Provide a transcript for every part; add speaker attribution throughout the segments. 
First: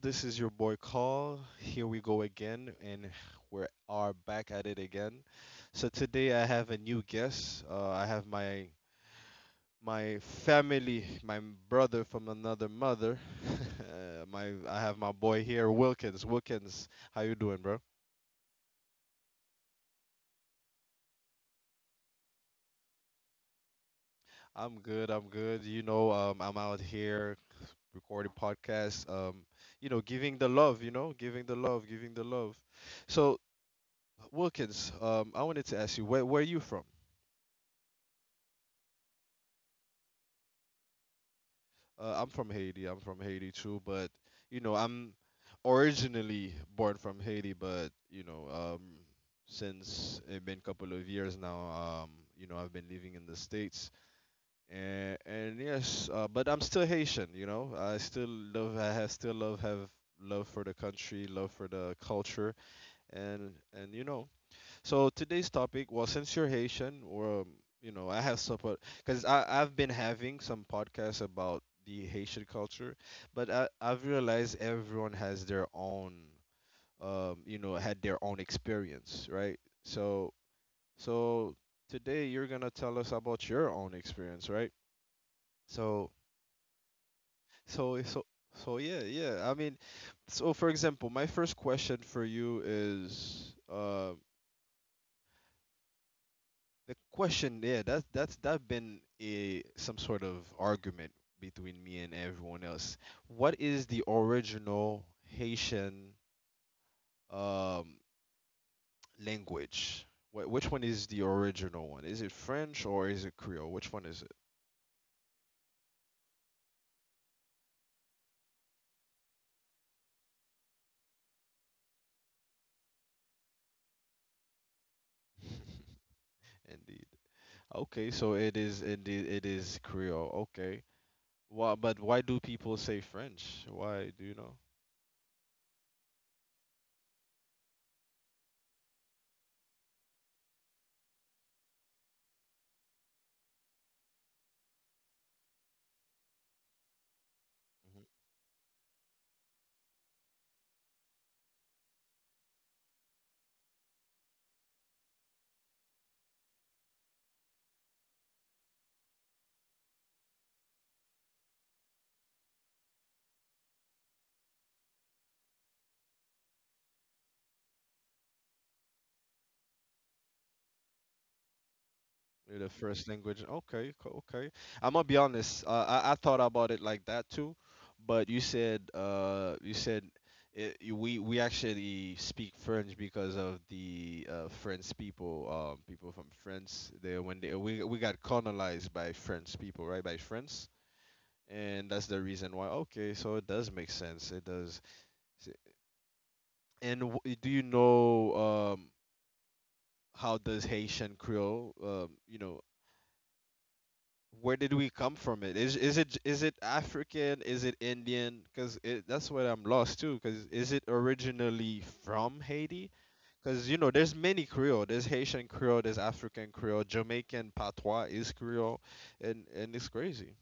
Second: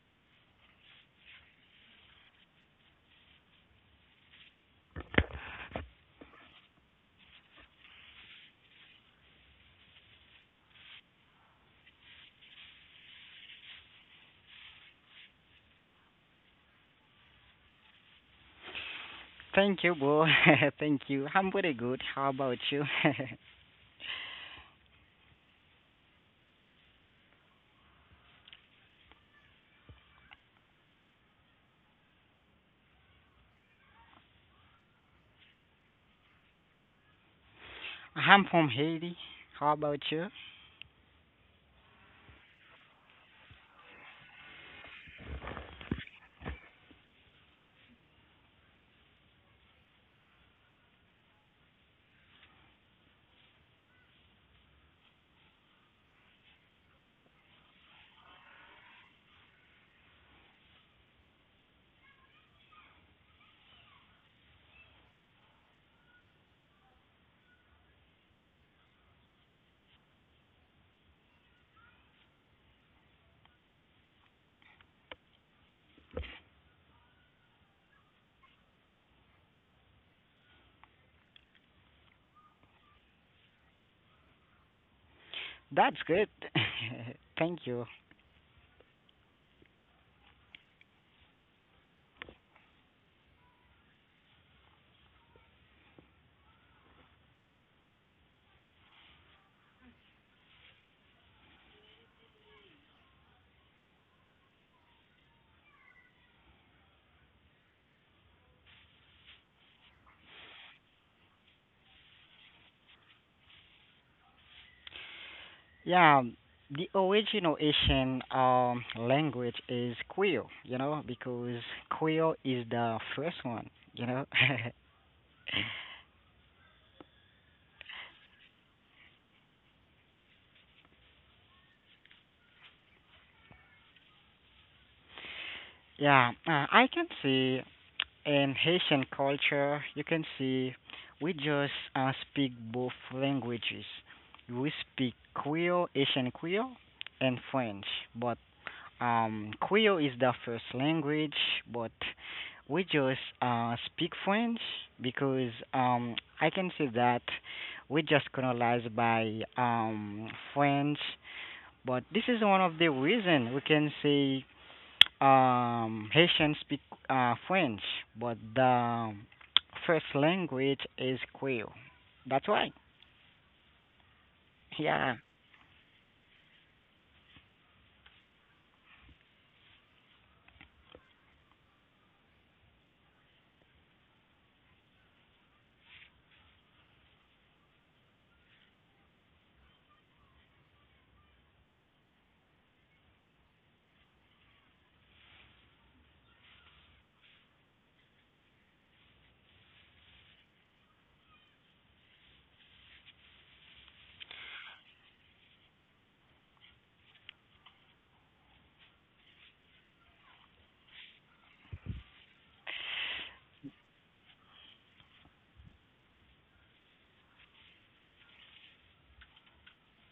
Speaker 1: This is your boy Carl. Here we go again, and we are back at it again. So today I have a new guest. I have my family, my brother from another mother. My I have my boy here, Wilkins. Wilkins, how you doing, bro?
Speaker 2: Thank you, bro. Thank you. I'm pretty good. How about you?
Speaker 1: I'm good. I'm good. I'm out here recording podcasts. Giving the love. Giving the love, giving the love. So Wilkins, I wanted to ask you where are you from?
Speaker 2: I'm from Haiti. How about you?
Speaker 1: I'm from Haiti. I'm from Haiti too, but you know, I'm originally born from Haiti, but since it's been a couple of years now, um, I've been living in the States, and yes, but I'm still Haitian. You know, I still love. I have still love have love for the country, love for the culture, and so today's topic, well, since you're Haitian, or I have support because I've been having some podcasts about the Haitian culture, but I've realized everyone has their own, had their own experience, right? So today you're gonna tell us about your own experience, right? So
Speaker 2: That's good. Thank
Speaker 1: so
Speaker 2: you.
Speaker 1: so so yeah, yeah. I mean, so for example, my first question for you is, the question, yeah, that's that been a some sort of argument between me and everyone else. What is the original Haitian um language? Which one is the original one? Is it French or is it Creole? Which one is it?
Speaker 2: Yeah, the original Asian language is Creole, you know, because Creole is the first one, you know.
Speaker 1: Indeed. Okay, so it is indeed it is Creole. Okay. Why, but why do people say French? Why, do you know?
Speaker 2: Yeah, I can say in Haitian culture, you can see we just speak both languages. We speak Creole, Haitian Creole, and French. But Creole is the first language, but we just speak French because I can say that we just colonized by French. But this is one of the reason we can say Haitians speak French, but the first language is Creole.
Speaker 1: You're the
Speaker 2: That's right.
Speaker 1: first language. Okay, okay. I'm gonna be
Speaker 2: Yeah.
Speaker 1: honest. I thought about it like that too, but you said it, we actually speak French because of the French people people from France. They when they we got colonized by French people, right? By France, and that's the reason why. Okay, so it does make sense. It does. S- And w do you know um how does Haitian Creole, where did we come from? it, is is it African, is it Indian? Because it, that's what I'm lost too. Because is it originally from Haiti? Because you know there's many Creole. There's Haitian Creole, there's African Creole, Jamaican patois is Creole, and it's crazy.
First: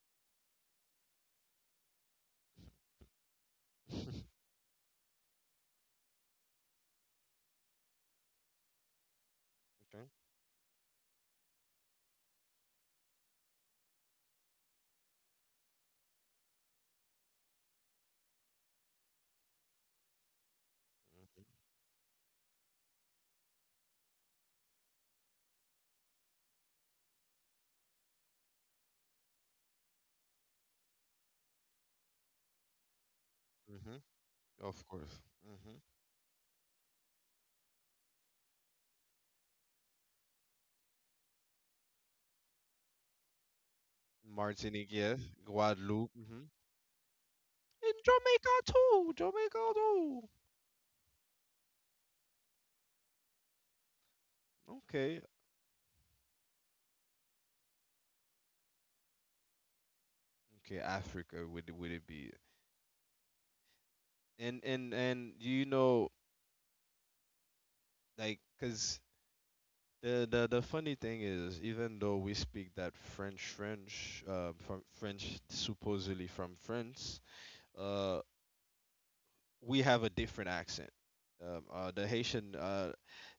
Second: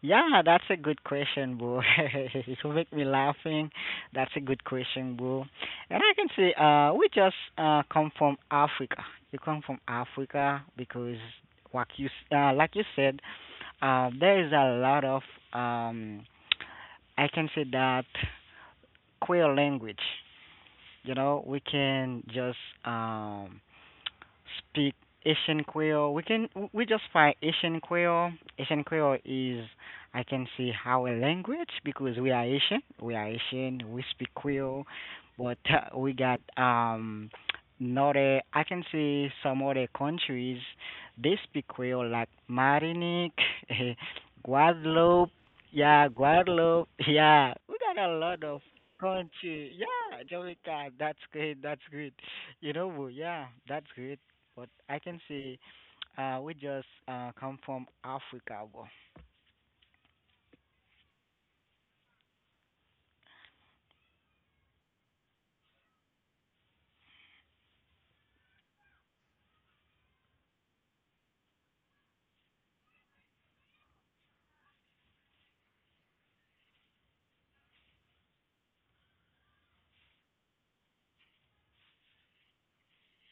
Speaker 2: Yeah, that's a good question, bro. You make me laughing.
Speaker 1: Okay.
Speaker 2: That's a good question, bro. And I can say, we just come from Africa. You come from Africa because, like you said, there is a lot of um, I can say that queer language. You know, we can just um speak Asian Creole. We just find Asian Creole. Asian Creole is I can see how a language because we are Asian. We are Asian.
Speaker 1: Hmm,
Speaker 2: We speak Creole,
Speaker 1: of course.
Speaker 2: but
Speaker 1: Hmm,
Speaker 2: we got not I can see some other countries they speak Creole like Martinique,
Speaker 1: Martinique, yes.
Speaker 2: Guadeloupe. Yeah,
Speaker 1: Guadeloupe, hmm.
Speaker 2: Guadeloupe. Yeah, we
Speaker 1: In
Speaker 2: got a lot
Speaker 1: Jamaica
Speaker 2: of
Speaker 1: too,
Speaker 2: Crunchy.
Speaker 1: jamaica
Speaker 2: Yeah,
Speaker 1: too
Speaker 2: Jovica, that's great. That's great. You know, Wu, yeah, that's great. But I can
Speaker 1: Okay,
Speaker 2: say, we just come from Africa.
Speaker 1: okay. Africa. Would it be, and you know, like because the, the funny thing is even though we speak that French, from French, supposedly from France, uh we have a different accent, the Haitian, uh,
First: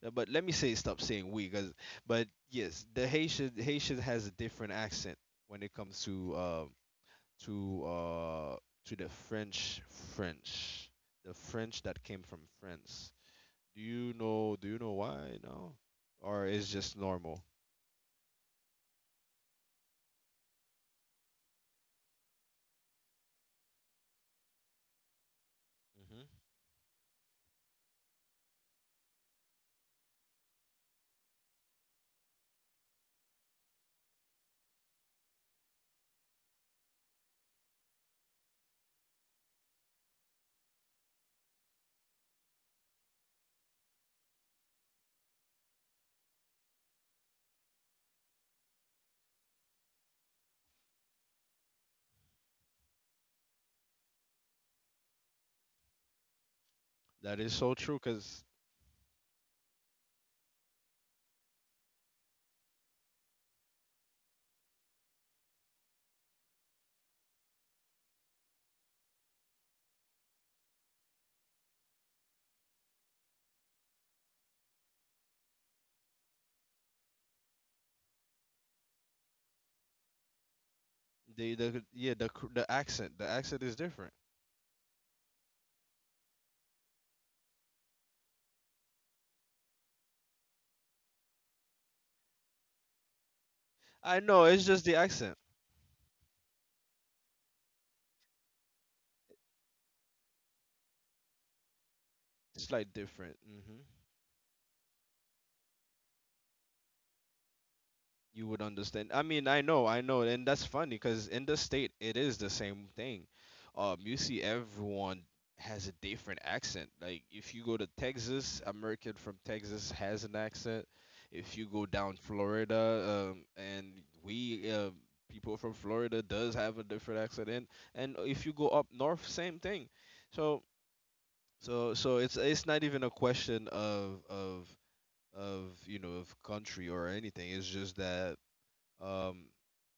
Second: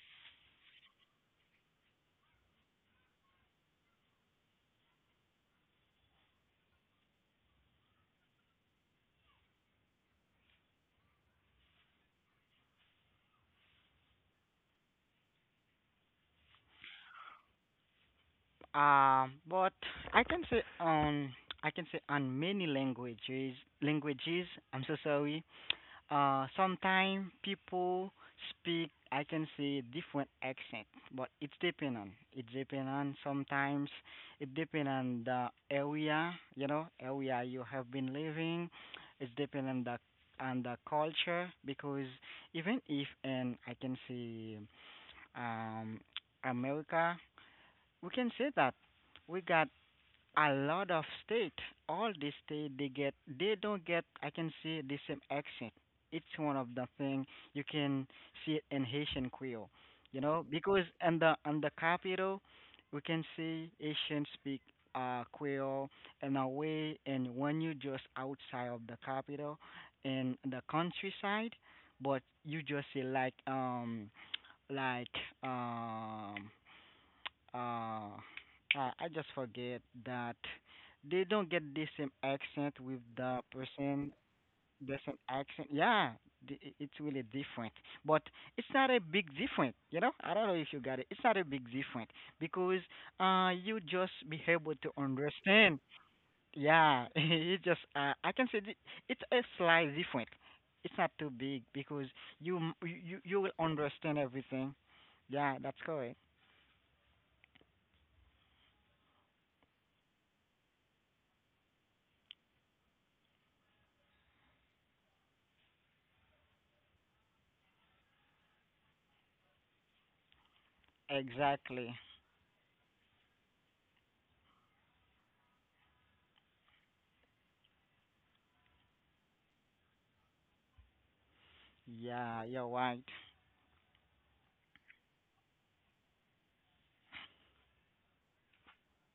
Speaker 1: uh, but let me say stop saying we, cause, but yes, the Haitian has a different accent when it comes to to uh, to the French, the French that came from France. Do you know? Do you know why? No, or is just normal?
Speaker 2: But I can say on many languages. I'm so sorry.
Speaker 1: Mhm.
Speaker 2: Sometimes people speak I can say different accent, but it depend on sometimes it depend on the area, you know, area you have been living. It's depend on the culture because even if and I can say um America, we can say that we got a lot of state. All the state they get, they don't get. I can see the same accent.
Speaker 1: That
Speaker 2: It's
Speaker 1: is
Speaker 2: one
Speaker 1: so
Speaker 2: of
Speaker 1: true,
Speaker 2: the
Speaker 1: because
Speaker 2: thing you can see it in Haitian Creole, you know, because in the capital, we can see Haitian speak Creole in a way, and when you just outside of the capital, in the countryside, but you just see like um like um uh, I, I just forget that
Speaker 1: the yeah the
Speaker 2: they
Speaker 1: the
Speaker 2: don't get the same
Speaker 1: accent is different.
Speaker 2: accent with the person, the same accent. Yeah, it's really different, but it's not a big difference. You know, I don't know if you got it. It's not a big difference
Speaker 1: I
Speaker 2: because
Speaker 1: know, it's just the
Speaker 2: you
Speaker 1: accent.
Speaker 2: just be able to understand. Yeah, it just I can say it's a slight different. It's not
Speaker 1: It's
Speaker 2: too
Speaker 1: like
Speaker 2: big
Speaker 1: different.
Speaker 2: because
Speaker 1: Hmm,
Speaker 2: you you will understand everything. Yeah, that's correct.
Speaker 1: you would understand. I mean, I know, and that's funny because in the state it is the same thing. You see everyone has a different accent. Like if you go to Texas, American from Texas has an accent. If you go down
Speaker 2: Exactly.
Speaker 1: Florida, and we, people from Florida does have a different accent, and if you go up north, same thing. So so it's not even a
Speaker 2: Yeah, you're
Speaker 1: question
Speaker 2: right.
Speaker 1: of of you know, of country or anything. It's just that um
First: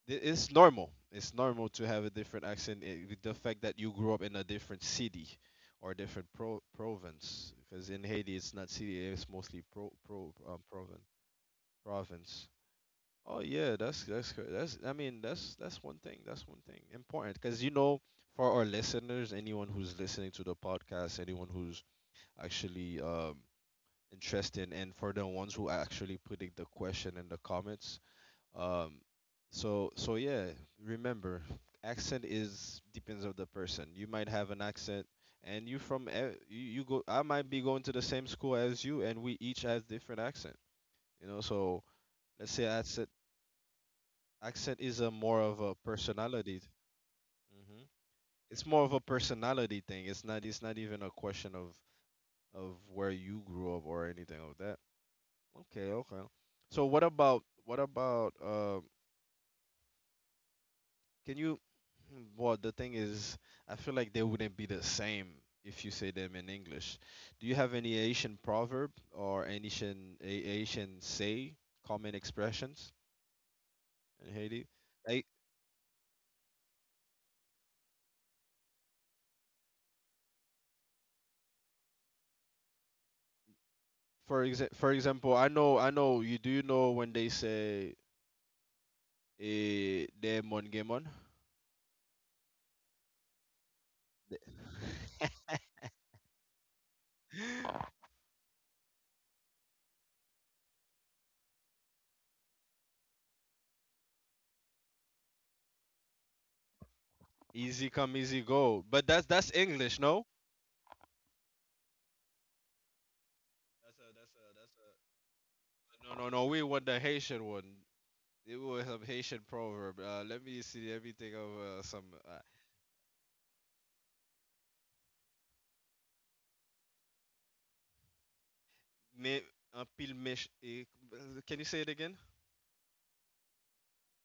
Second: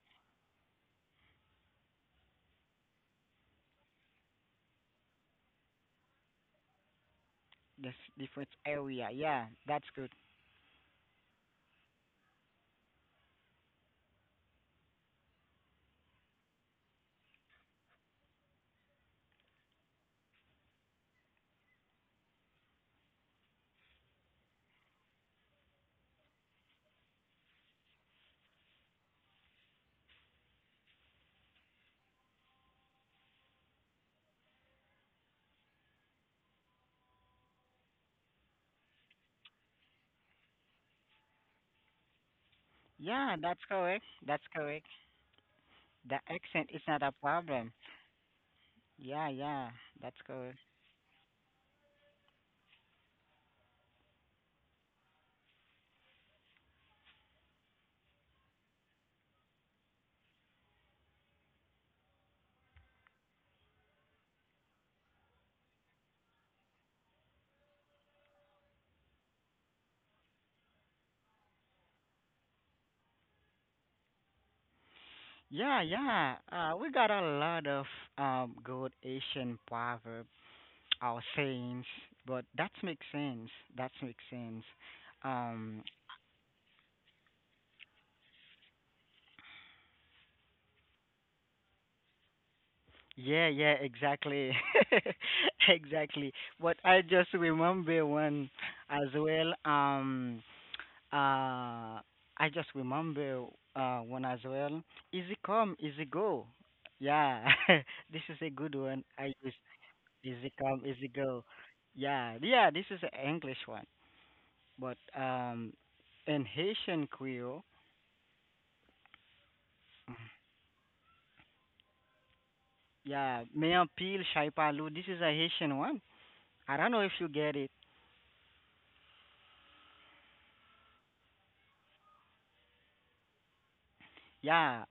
Speaker 1: it's normal, it's normal to have a different accent, eh, with the fact that you grew up in a different city or different province,
Speaker 2: This
Speaker 1: because in
Speaker 2: different
Speaker 1: Haiti it's not
Speaker 2: area.
Speaker 1: city, it's
Speaker 2: Yeah,
Speaker 1: mostly
Speaker 2: that's good.
Speaker 1: province, province oh yeah, that's that's, I mean, that's one thing, that's one thing important because you know, for our listeners, anyone who's listening to the podcast, anyone who's actually interested, and for the ones who actually putting the question in the comments, um, so yeah, remember, accent is depends of the person. You might have an accent, and you from you, you go. I might be going to the same school as you, and we each has different accent. You know, so let's
Speaker 2: Yeah,
Speaker 1: say
Speaker 2: that's correct. That's correct.
Speaker 1: accent is a more
Speaker 2: The
Speaker 1: of a
Speaker 2: accent is not a
Speaker 1: personality.
Speaker 2: problem.
Speaker 1: Hmm.
Speaker 2: Yeah,
Speaker 1: It's more
Speaker 2: yeah,
Speaker 1: of a
Speaker 2: that's correct.
Speaker 1: personality thing. It's not even a question of where you grew up or anything of that. Okay, okay. So what about, can you? Hmm, well, the thing is, I feel like they wouldn't be the same if you say them in English. Do you have any Asian proverb or any Asian say, common expressions in Haiti?
Speaker 2: Yeah,
Speaker 1: Like
Speaker 2: yeah. We got a lot of good Asian proverb or sayings, but that makes sense. That makes sense.
Speaker 1: for
Speaker 2: Um,
Speaker 1: example, I know, you, do you know when they say eh, demon gemon?
Speaker 2: Yeah, yeah, exactly. Exactly. But I just remember one as well, uh I just remember one as well. Easy come, easy go. Yeah. This is a
Speaker 1: Easy
Speaker 2: good
Speaker 1: come,
Speaker 2: one.
Speaker 1: easy
Speaker 2: I
Speaker 1: go.
Speaker 2: use
Speaker 1: But that's
Speaker 2: easy
Speaker 1: English,
Speaker 2: come,
Speaker 1: no?
Speaker 2: easy go. Yeah, yeah, this is an English one. But
Speaker 1: That's a,
Speaker 2: in
Speaker 1: no, no,
Speaker 2: Haitian
Speaker 1: no. We want
Speaker 2: Creole,
Speaker 1: the Haitian one. It was a Haitian proverb. Let me see. Let me think of some.
Speaker 2: yeah, me un pile chai palou. This is a Haitian one. I don't know if you get it.
Speaker 1: Mais un pile méch. Eh, can you say it again?
Speaker 2: Yeah,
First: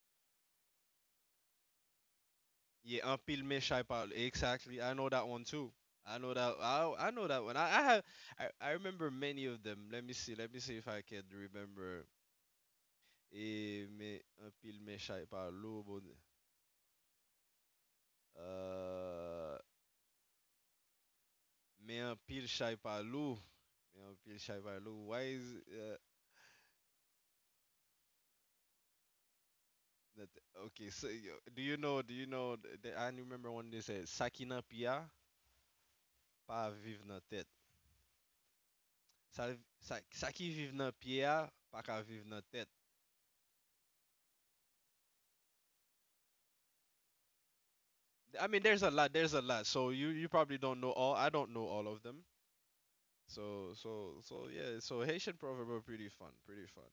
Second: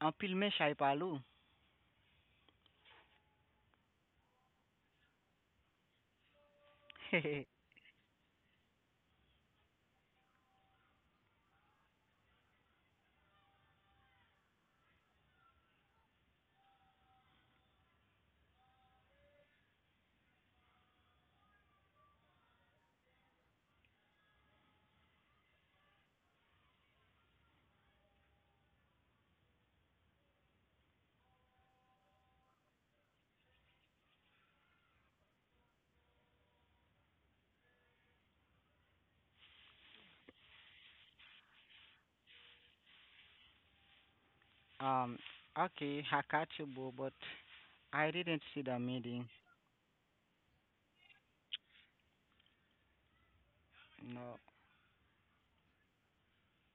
Speaker 2: un filme Shaipaloo.
Speaker 1: Yeah, un pile méchant parle. Exactly. I know that one too. I know that. I know that one. I, I have. I remember many of them. Let me see. Let me see if I can remember. Eh, mais un pile méchant parle, oh, bon, uh, mais un pile chai parle, oh, mais un pile chai parle, oh, why is, uh, that, okay, so yo, do you know? Do you know? I remember when they said, "Saki na pia, pa vivre na tête." Sa, saki vive na pia, pa ka vive na tête.
Speaker 2: Um, okay, I catch Hakachubu, but I
Speaker 1: I
Speaker 2: didn't
Speaker 1: mean,
Speaker 2: see
Speaker 1: there's a
Speaker 2: the
Speaker 1: lot. There's a
Speaker 2: meeting.
Speaker 1: lot. So you probably don't know all. I don't know all of them. So
Speaker 2: No,
Speaker 1: yeah. So Haitian proverb are pretty fun. Pretty fun.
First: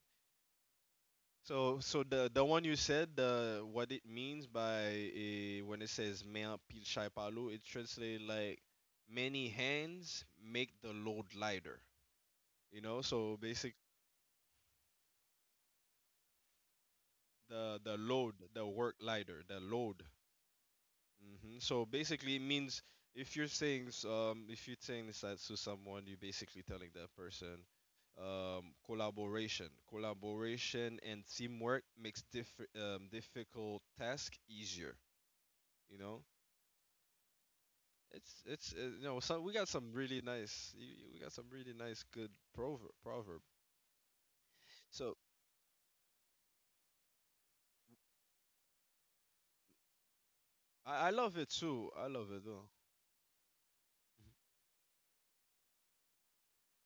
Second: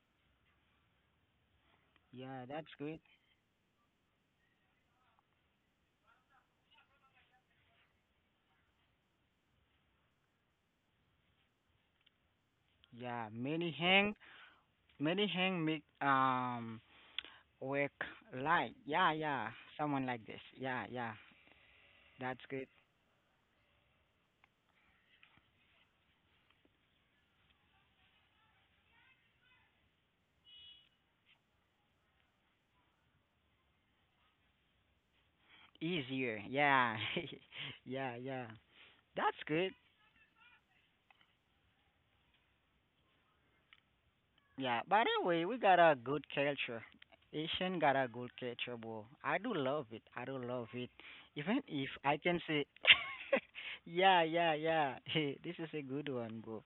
Speaker 1: So so the
Speaker 2: yeah,
Speaker 1: one
Speaker 2: that's
Speaker 1: you
Speaker 2: good.
Speaker 1: said, the what it means by eh, when it says "me en pile chai palo," it translates like many hands make the load lighter. You know,
Speaker 2: Yeah,
Speaker 1: so basic,
Speaker 2: many hang make
Speaker 1: the
Speaker 2: work
Speaker 1: load, the
Speaker 2: light.
Speaker 1: work
Speaker 2: Yeah,
Speaker 1: lighter,
Speaker 2: yeah,
Speaker 1: the load.
Speaker 2: someone like this. Yeah, yeah,
Speaker 1: Hmm, so basically it
Speaker 2: that's good.
Speaker 1: means, if you're saying if you're saying this as to someone, you're basically telling that person collaboration and teamwork makes difficult task easier, you know.
Speaker 2: Easier. Yeah, yeah,
Speaker 1: it's
Speaker 2: yeah.
Speaker 1: it's you know, so
Speaker 2: That's
Speaker 1: we got
Speaker 2: good.
Speaker 1: some really nice, you, we got some really nice good proverb.
Speaker 2: Yeah,
Speaker 1: So
Speaker 2: by the way, we got a good culture. Asian got a good culture, bro. I do love it. I do love it.
Speaker 1: I love it
Speaker 2: Even
Speaker 1: too, I
Speaker 2: if
Speaker 1: love
Speaker 2: I
Speaker 1: it
Speaker 2: can
Speaker 1: though.
Speaker 2: say, yeah, yeah, yeah. Hey, this is a good one, bro.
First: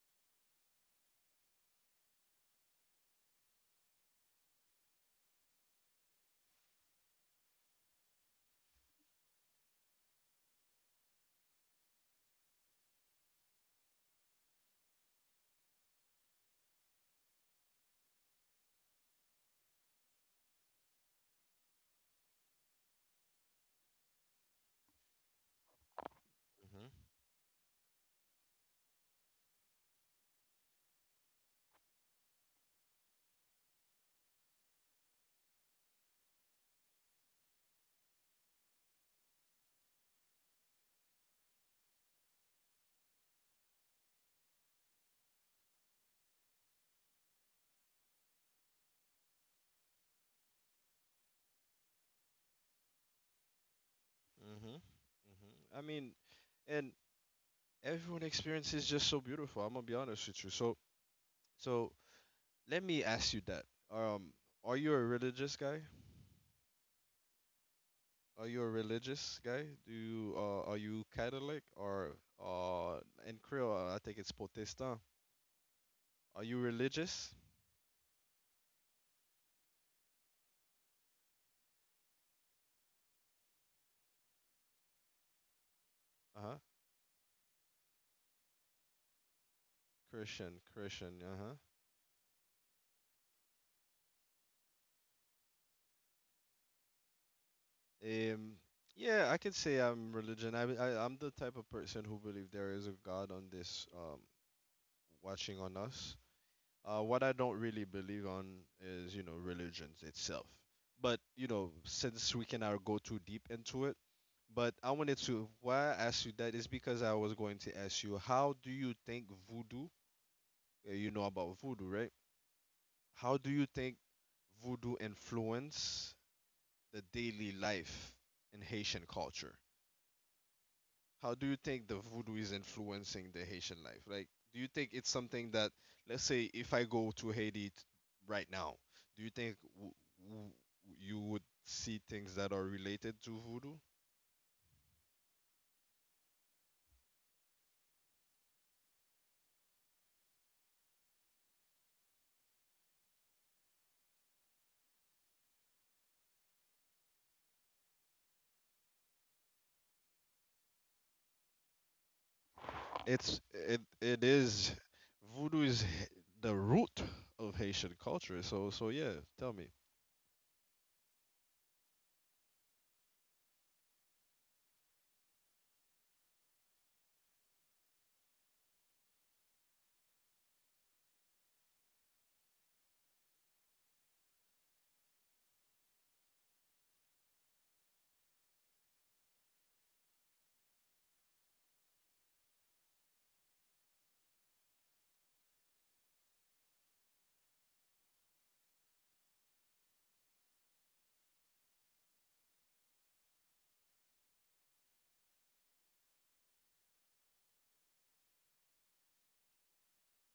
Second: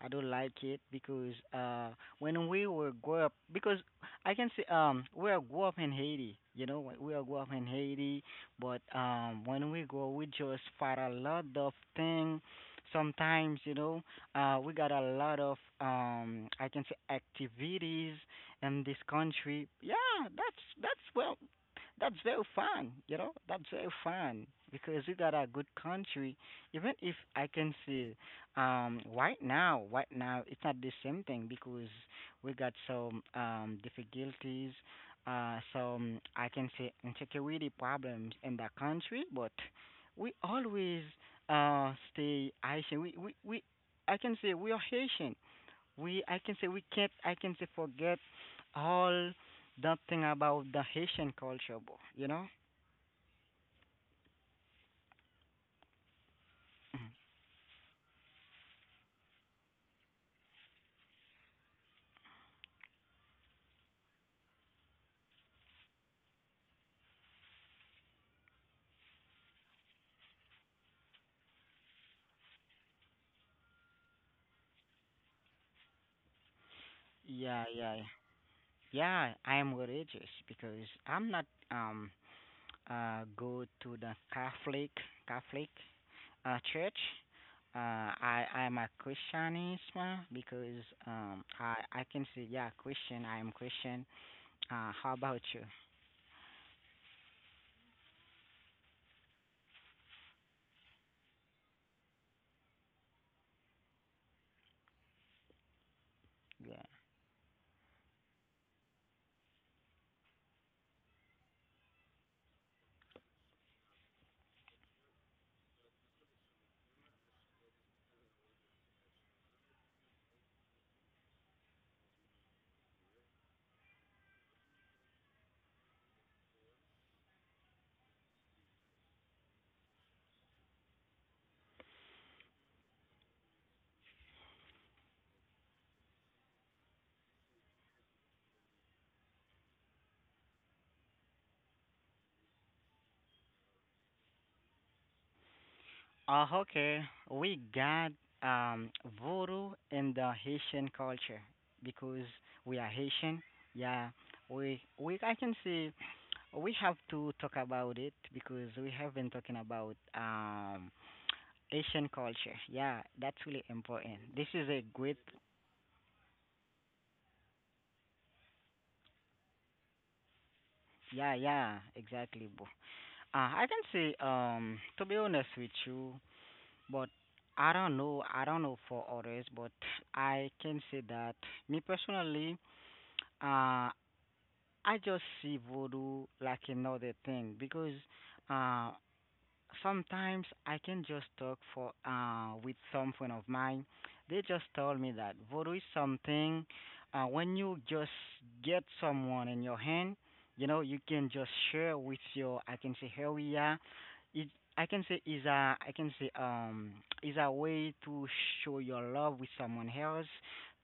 Speaker 2: I do like it because when we were grow up, because I can say we are grew up in Haiti. You know, we are grew up in Haiti, but when we go, we just fight a lot of thing. Sometimes, you know. We got a lot of I can say activities in this country. Yeah, that's that's well, that's very fun. You know, that's very fun because we got a good country. Even if I can see right now it's not the same thing because we got some difficulties. Some I can say insecurity problems in the country, but we always stay I say we I can say we are Haitian. We I can say we can't I can say forget all that thing about the Haitian culture, you know?
Speaker 1: Hmm, hmm. I mean,
Speaker 2: Mhm.
Speaker 1: and everyone experience is just so beautiful. I'm gonna be honest with you. So, so let me ask you that. Um, are you a religious guy? Are you a religious guy? Do you are you Catholic or uh, in Creole I think it's Protestant. Are you
Speaker 2: Yeah,
Speaker 1: religious?
Speaker 2: yeah, yeah. Yeah, I am religious because I'm not go to the Catholic church.
Speaker 1: Uh-huh.
Speaker 2: I am a Christianism because
Speaker 1: Christian,
Speaker 2: um
Speaker 1: Christian.
Speaker 2: I I
Speaker 1: Uh-huh.
Speaker 2: can say yeah, Christian, I am Christian. Uh, how about you?
Speaker 1: Um, yeah, I could say I'm religion. I'm the type of person who believe there is a God on this watching on us.
Speaker 2: Yeah.
Speaker 1: What I don't really believe on is, you know, religions itself. But, you know, since we cannot go too deep into it, but I wanted to, why I asked you that is because I was going to ask you, how do you think voodoo, you know about voodoo, right? How do you think voodoo influence the daily life in Haitian culture? How do you think the voodoo is influencing the Haitian life? Like, do you think it's something that, let's say, if I go to Haiti right now, do you think w- you would see things that are related to voodoo?
Speaker 2: Okay, we got um, voodoo in the Haitian culture because we are Haitian. Yeah, we I can say we have to talk about it because we have been talking about Asian culture. Yeah, that's really
Speaker 1: It's
Speaker 2: important.
Speaker 1: it
Speaker 2: This is
Speaker 1: it
Speaker 2: a great.
Speaker 1: is voodoo is the root of Haitian culture. So so yeah, tell me.
Speaker 2: Yeah, yeah, exactly, bro. I can say to be honest with you, but I don't know. I don't know for others, but I can say that me personally, uh, I just see voodoo like another thing because uh, sometimes I can just talk for with some friend of mine. They just told me that voodoo is something when you just get someone in your hand, you know, you can just share with your I can say here we are. It I can say is a I can say is a way to show your love with someone else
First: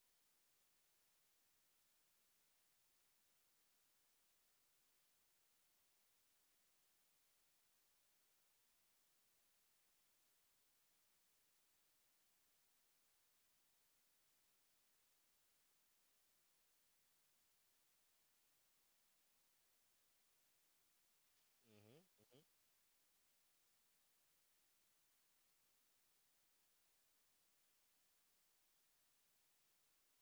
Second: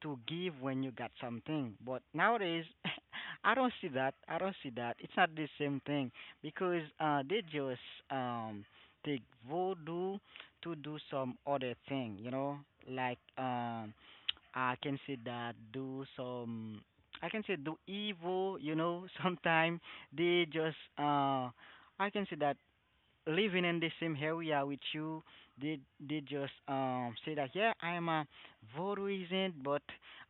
Speaker 2: to give when you got something. But nowadays I don't see that. I don't see that. It's not the same thing because they just um take voodoo to do some other thing, you know, like I can say that do some, I can say do evil, you know. Sometimes they just,
Speaker 1: Mhm,
Speaker 2: I can say that living in the same area with you, they they just say that yeah, I am a voodooism, but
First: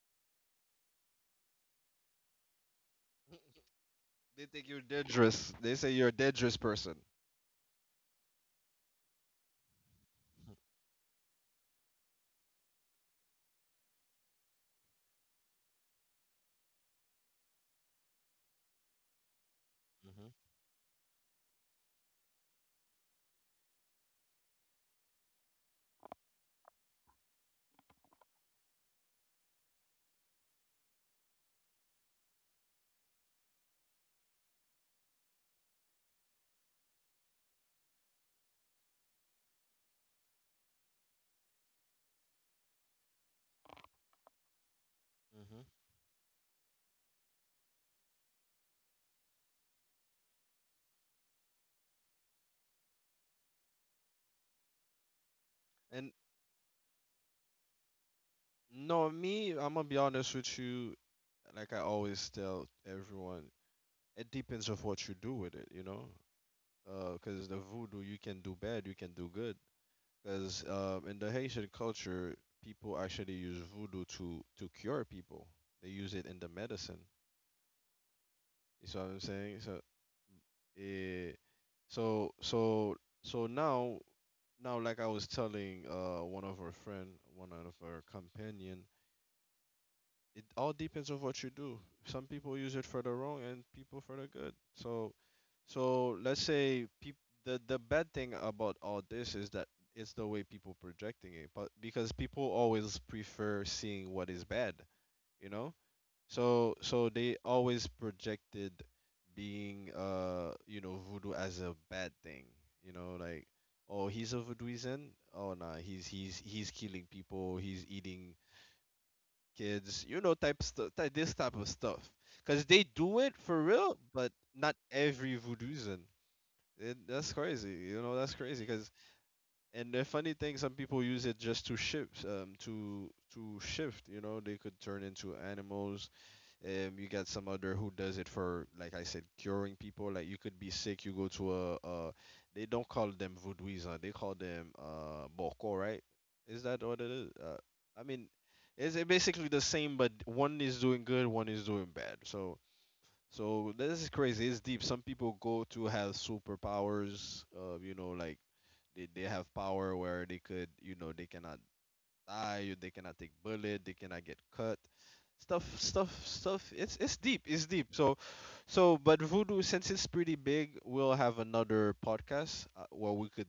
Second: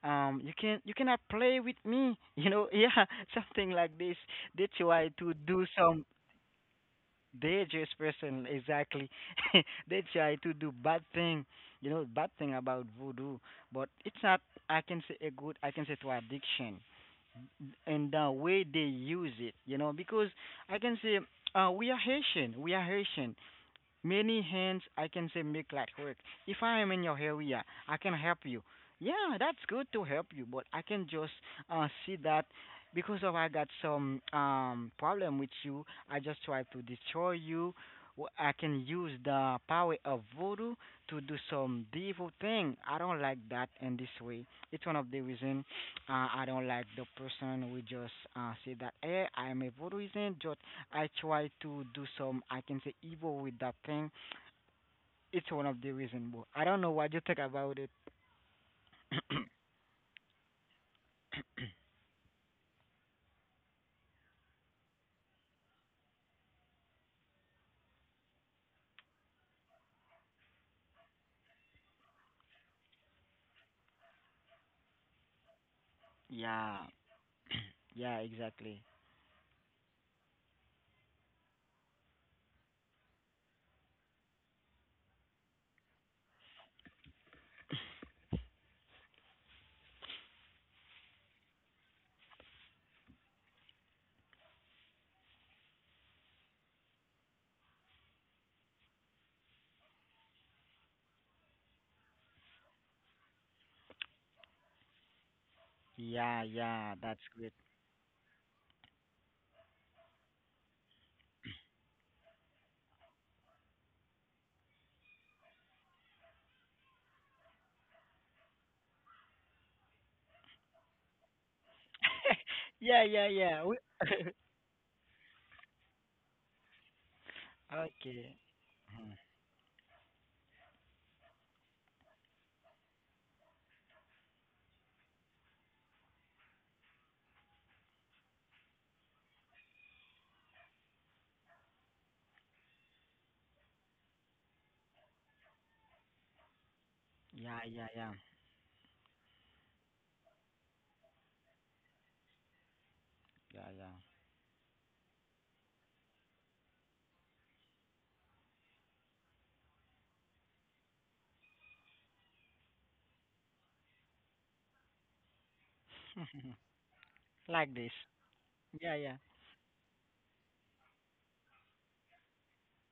Speaker 2: you can you cannot play with me, you know, yeah,
Speaker 1: mhm.
Speaker 2: something like this.
Speaker 1: They think
Speaker 2: They
Speaker 1: you're
Speaker 2: try to
Speaker 1: dangerous.
Speaker 2: do
Speaker 1: They say
Speaker 2: some
Speaker 1: you're a dangerous person.
Speaker 2: they just person exactly. They try to do bad thing, you know, bad thing about voodoo. But it's not. I can say a good. I can say to addiction, and the way they use it, you know, because
Speaker 1: Mhm,
Speaker 2: I can say we are Haitian. We are Haitian many hands I can say make light work. If I am in your area, I can help you. Yeah, that's good to help you, but I can just see that because of I got some problem with you, I just try to destroy you. I can use the power of voodoo to do some evil thing. I don't like that in this way. It's one of the
Speaker 1: mhm.
Speaker 2: reason I don't like the person who just say that hey, I am a voodooism, just I try to do some, I can say, evil with that thing. It's one of the
Speaker 1: And
Speaker 2: reason. But I don't know what you think about it.
Speaker 1: no, me, I'm gonna be honest with you. Like I always tell everyone, it depends of what you do with it, you know. Because the voodoo, you can do bad, you can do good. Cause, in the Haitian culture, people actually use voodoo to cure people. They use it in the medicine.
Speaker 2: Yeah, yeah,
Speaker 1: You
Speaker 2: exactly.
Speaker 1: see what I'm saying? So, eh, so, so, so now, now, like I was telling one of our friend, one of our companion, it all depends on what you do. Some people use it for the wrong and people for the good. So, so let's say peop- the bad thing about all this is that it's the way people projecting it, but because people always prefer seeing what is bad, you know.
Speaker 2: Yeah,
Speaker 1: So
Speaker 2: yeah,
Speaker 1: they
Speaker 2: that's good.
Speaker 1: always projected being voodoo as a bad thing, you know like. Oh, he's a voodooism. Oh, nah, he's killing people. He's eating kids, you know, this type of stuff. Cause they do it
Speaker 2: Yeah,
Speaker 1: for
Speaker 2: yeah,
Speaker 1: real,
Speaker 2: yeah. We-
Speaker 1: but not every voodooism. It, that's crazy, you know. That's crazy.
Speaker 2: Okay.
Speaker 1: Cause and the funny thing, some people use it just to shift, to shift. You know, they could turn into animals. You got some other who does it for, like I said, curing people. Like you could be sick, you go to a, they don't call them voodooism, they call them boko, right? Is that what it is? I
Speaker 2: Yeah,
Speaker 1: mean,
Speaker 2: yeah, yeah,
Speaker 1: it's basically the same, but one is doing good, one is doing bad. So, so this is
Speaker 2: yeah,
Speaker 1: crazy. It's deep. Some people go to have superpowers. You know, like they have power where they could, you know, they cannot die, they cannot take bullet, they cannot get cut stuff. it's
Speaker 2: yeah.
Speaker 1: it's deep. It's deep. so
Speaker 2: Like this.
Speaker 1: so but
Speaker 2: Yeah,
Speaker 1: voodoo,
Speaker 2: yeah.
Speaker 1: since it's pretty big, we'll have another podcast where we could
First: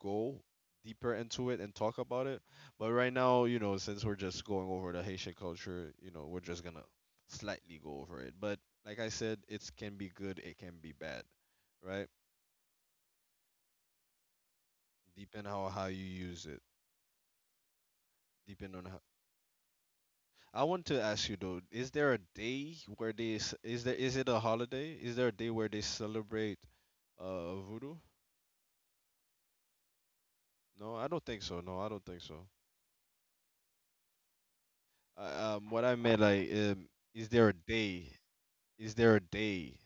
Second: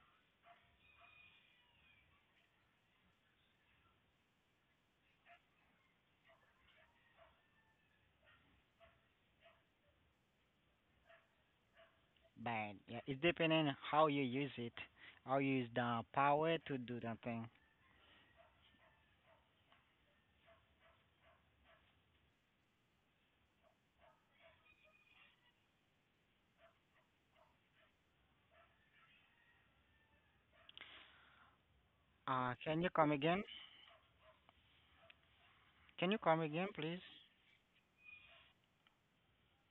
Speaker 1: go deeper into it and talk about it. But right now, you know, since we're just going over the Haitian culture, you know, we're just gonna slightly go over it. But like I said, it can be good, it can be bad, right?
Speaker 2: But yeah, it's depending how you use it, how
Speaker 1: Depend
Speaker 2: you
Speaker 1: how
Speaker 2: use
Speaker 1: you
Speaker 2: the
Speaker 1: use it.
Speaker 2: power to do that thing.
Speaker 1: Depend on, I want to ask you though, is there a day where is there, is it a holiday? Is there a day where they celebrate voodoo? No, I don't think so. No, I don't think so.
Speaker 2: Can you come again?
Speaker 1: What I meant
Speaker 2: Can you
Speaker 1: like,
Speaker 2: come again, please?
Speaker 1: is there a day? Is there a day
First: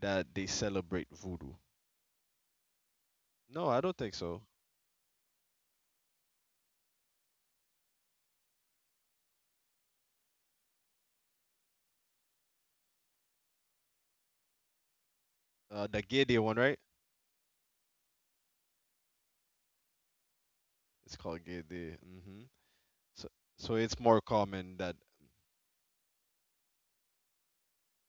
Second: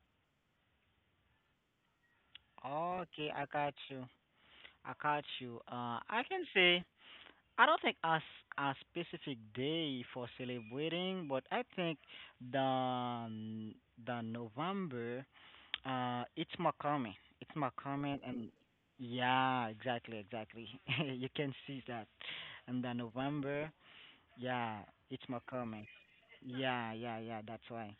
Speaker 1: that they celebrate voodoo?
Speaker 2: Okay, I
Speaker 1: No,
Speaker 2: got
Speaker 1: I don't
Speaker 2: you.
Speaker 1: think so.
Speaker 2: I catch you. I can say I don't think as a specific day for celebrating, but I think the um, the November,
Speaker 1: The Gay Day one,
Speaker 2: it's
Speaker 1: right?
Speaker 2: Makame. It's Makame, and yeah, exactly, exactly.
Speaker 1: It's
Speaker 2: You
Speaker 1: called
Speaker 2: can
Speaker 1: Gay
Speaker 2: see
Speaker 1: Day.
Speaker 2: that,
Speaker 1: Hmm.
Speaker 2: and the
Speaker 1: So, so
Speaker 2: November,
Speaker 1: it's more common
Speaker 2: yeah,
Speaker 1: that.
Speaker 2: it's Makame. Yeah, yeah, yeah. That's why.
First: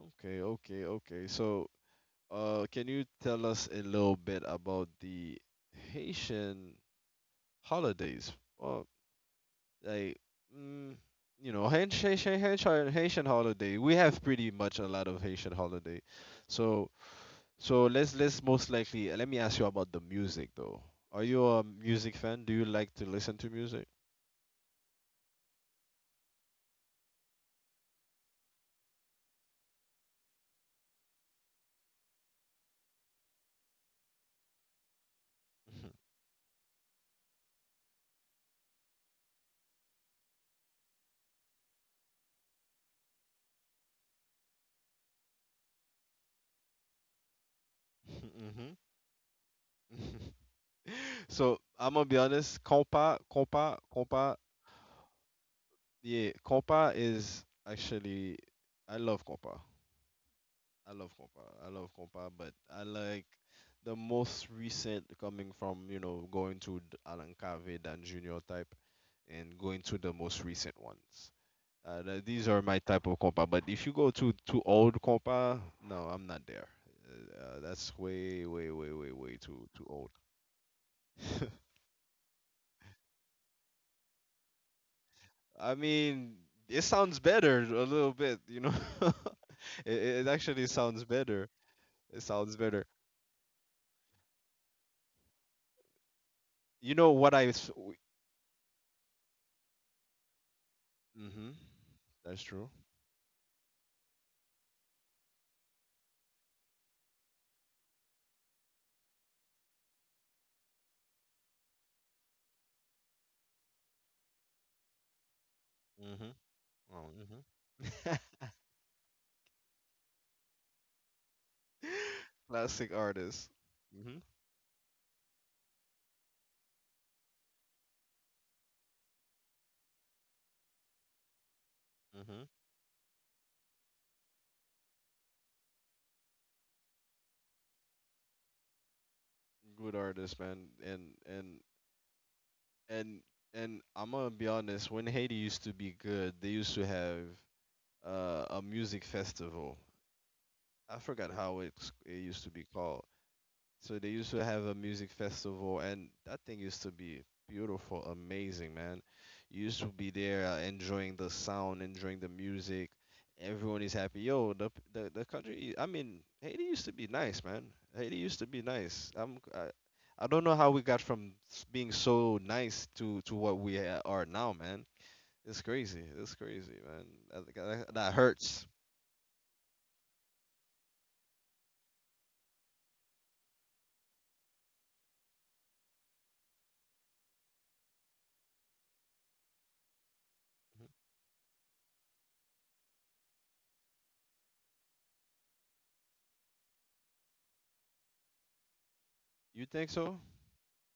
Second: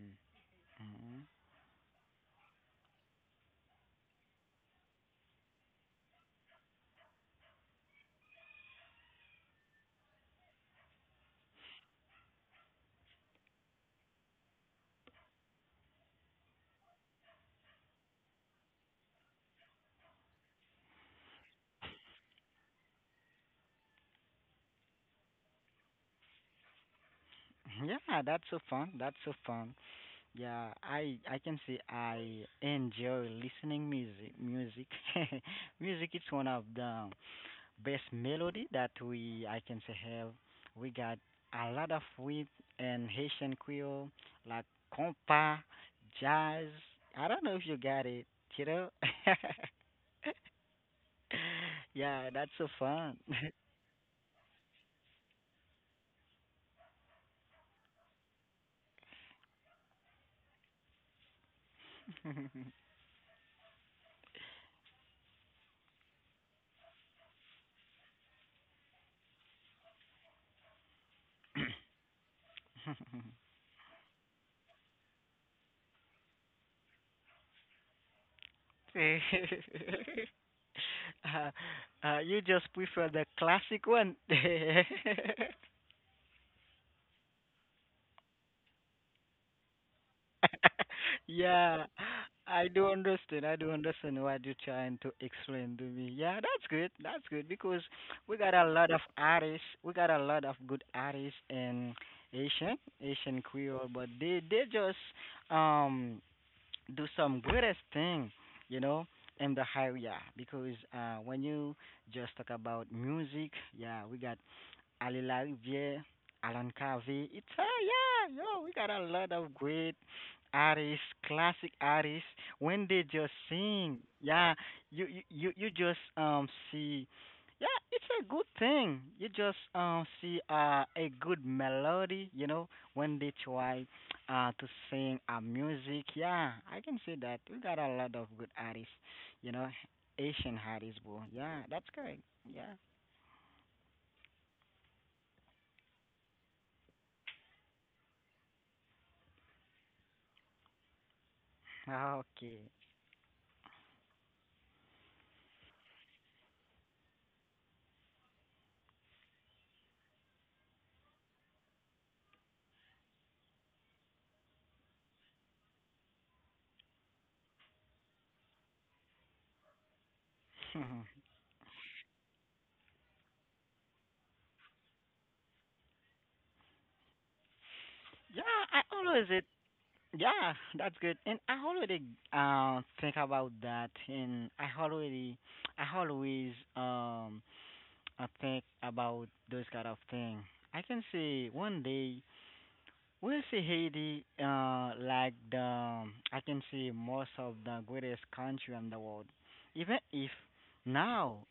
Speaker 1: Okay, okay,
Speaker 2: Mm-hmm.
Speaker 1: okay. So, can you tell us a little bit about the Haitian holidays? Well, like, mm, you know, Haitian holiday. We have pretty much a lot of Haitian holiday. So, let's most likely let me ask you about the music though. Are you a music fan? Do you like to listen to music?
Speaker 2: Yeah, that's so fun. That's so fun. Yeah, I can say I enjoy listening music. Music, music is one of the best melody that we I can say have. We got a lot of with and Haitian Creole, like compa, jazz. I don't know if you got it,
Speaker 1: Hmm.
Speaker 2: you know.
Speaker 1: So I'm gonna be
Speaker 2: Yeah,
Speaker 1: honest.
Speaker 2: that's so fun.
Speaker 1: Compa. Yeah, compa is actually, I love compa. I love compa, but I like the most recent coming from, you know, going to Alan Cave, Dan Junior type, and going to the most recent ones. These are my type of compa. But if you go to old compa, no, I'm not there. That's way, way, way, way, way too old.
Speaker 2: uh, you just prefer the classic one.
Speaker 1: I mean, it sounds better a little bit, you know. It actually sounds better.
Speaker 2: Yeah,
Speaker 1: It
Speaker 2: I
Speaker 1: sounds
Speaker 2: do
Speaker 1: better.
Speaker 2: understand. I do understand what you're trying to explain to me. Yeah, that's good. That's good
Speaker 1: You
Speaker 2: because
Speaker 1: know what I
Speaker 2: we
Speaker 1: s-
Speaker 2: got a lot of artists. We got a lot of good artists in
Speaker 1: Mm-hmm.
Speaker 2: Asian,
Speaker 1: That's
Speaker 2: Asian
Speaker 1: true.
Speaker 2: Creole, but they just um do some greatest thing, you know, in the area because when you just talk about music, yeah, we got à la Rivière, Alan
Speaker 1: Mm-hmm.
Speaker 2: Covey. It's
Speaker 1: Oh,
Speaker 2: yeah, yo, we got a
Speaker 1: mm-hmm.
Speaker 2: lot of great artists, classic artists. When they just
Speaker 1: Classic
Speaker 2: sing,
Speaker 1: artist.
Speaker 2: yeah,
Speaker 1: Mm-hmm.
Speaker 2: you just see, yeah, it's a good thing. You just see a good melody, you know, when
Speaker 1: Mm-hmm.
Speaker 2: they try to sing music. Yeah, I can see that. We got a lot of good artists, you know, Asian
Speaker 1: Good
Speaker 2: artists,
Speaker 1: artist,
Speaker 2: bro.
Speaker 1: man.
Speaker 2: Yeah,
Speaker 1: And
Speaker 2: that's correct.
Speaker 1: and
Speaker 2: Yeah.
Speaker 1: and and I'm gonna be honest. When Haiti used to be good, they used to have a music festival. I forgot how
Speaker 2: Okay.
Speaker 1: it used to be called. So they used to have a music festival, and that thing used to be beautiful, amazing, man. You used to be there enjoying the sound, enjoying the music. Everyone is happy. Yo, the p- the country. I mean, Haiti used to be nice, man. Haiti used to be nice. I don't know how we got from being so nice to what are now, man. It's crazy. It's crazy, man.
Speaker 2: Yeah,
Speaker 1: That
Speaker 2: I
Speaker 1: hurts.
Speaker 2: always it. Yeah, that's good. And I already think about that, and I already, I always I think about those kind of thing. I can see one day we'll see Haiti like the I can see most of the greatest country in the world, even
Speaker 1: You
Speaker 2: if
Speaker 1: think so?
Speaker 2: now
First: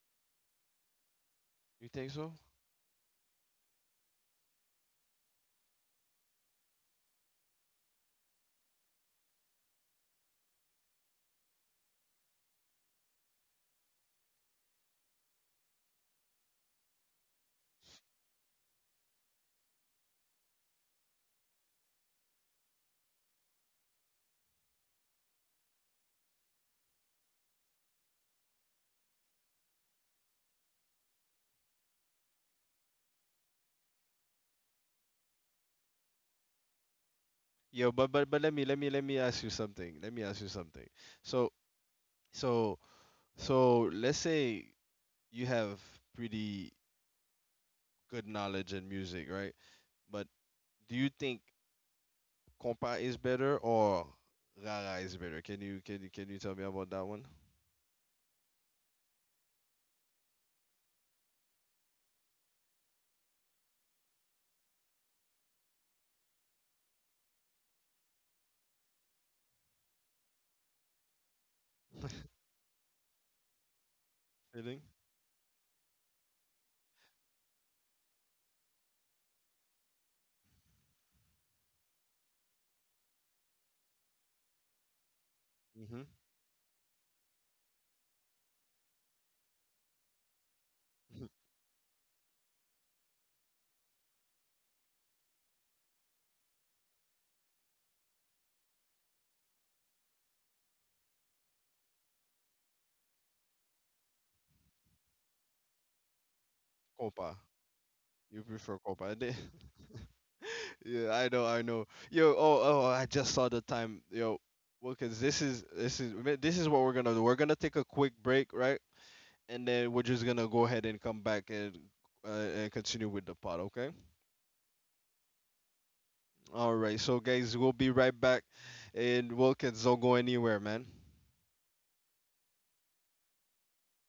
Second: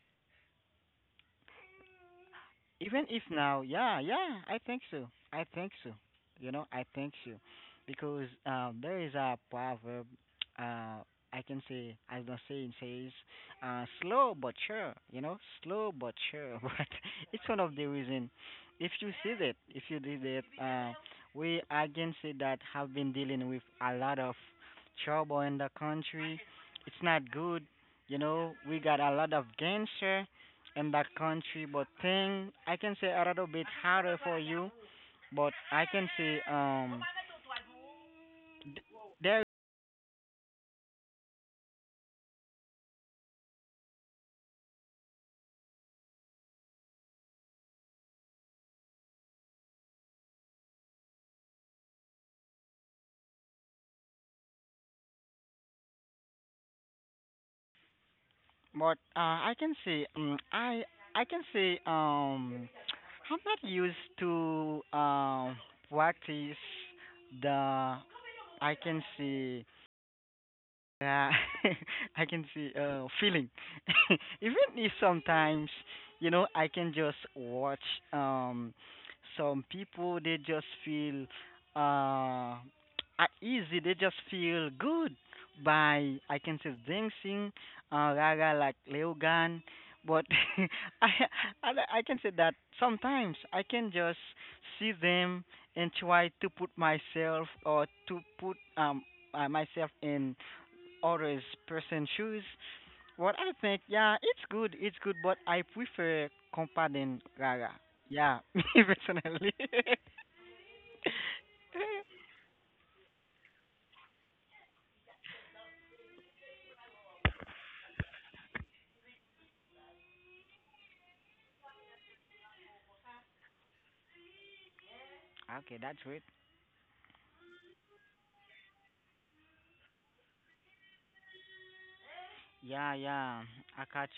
Speaker 1: You think so?
Speaker 2: even if now, yeah, yeah, I think so. I think so. You know, I think so, because there is a proverb. Uh, I can say, as the saying says, slow but sure. You know, slow but sure. But it's one of the reason. If you see that, if you did it, we I can say that have been dealing with a lot of trouble in the country. It's not good. You know, we got a lot of gangster in that country, but thing I can say a little bit harder for you, but I can say
Speaker 1: Yo, but let me
Speaker 2: th-
Speaker 1: let me
Speaker 2: there,
Speaker 1: ask you something. Let me ask you something. So so so let's say you have pretty good knowledge in music, right? But do you think compa is better or rara is better? Can you tell me about that one?
Speaker 2: but I can say I'm not used to practice the I can say. Yeah, I can see feeling. Even
Speaker 1: Feeling?
Speaker 2: if sometimes, you know, I can just watch um some people they just feel uh at easy, they just feel good by
Speaker 1: Mhm.
Speaker 2: I can say dancing, Raga like Leogan. But I, I can say that sometimes I can just see them and try to put myself or to put myself in others person shoes. What I think, yeah, it's good, but I prefer Compa than
Speaker 1: Compa.
Speaker 2: Gaga. Yeah,
Speaker 1: You
Speaker 2: me
Speaker 1: prefer compa.
Speaker 2: personally.
Speaker 1: Yeah, I know. Yo, oh, I just saw the time. Yo, well, cause this is what we're gonna do. We're gonna take a quick break, right? And then we're just gonna go ahead and come back uh, and continue with the pod. Okay.
Speaker 2: Okay, that's it.
Speaker 1: All right. So guys, we'll be right back, and we'll kids don't go anywhere, man.
Speaker 2: Yeah, yeah, I catch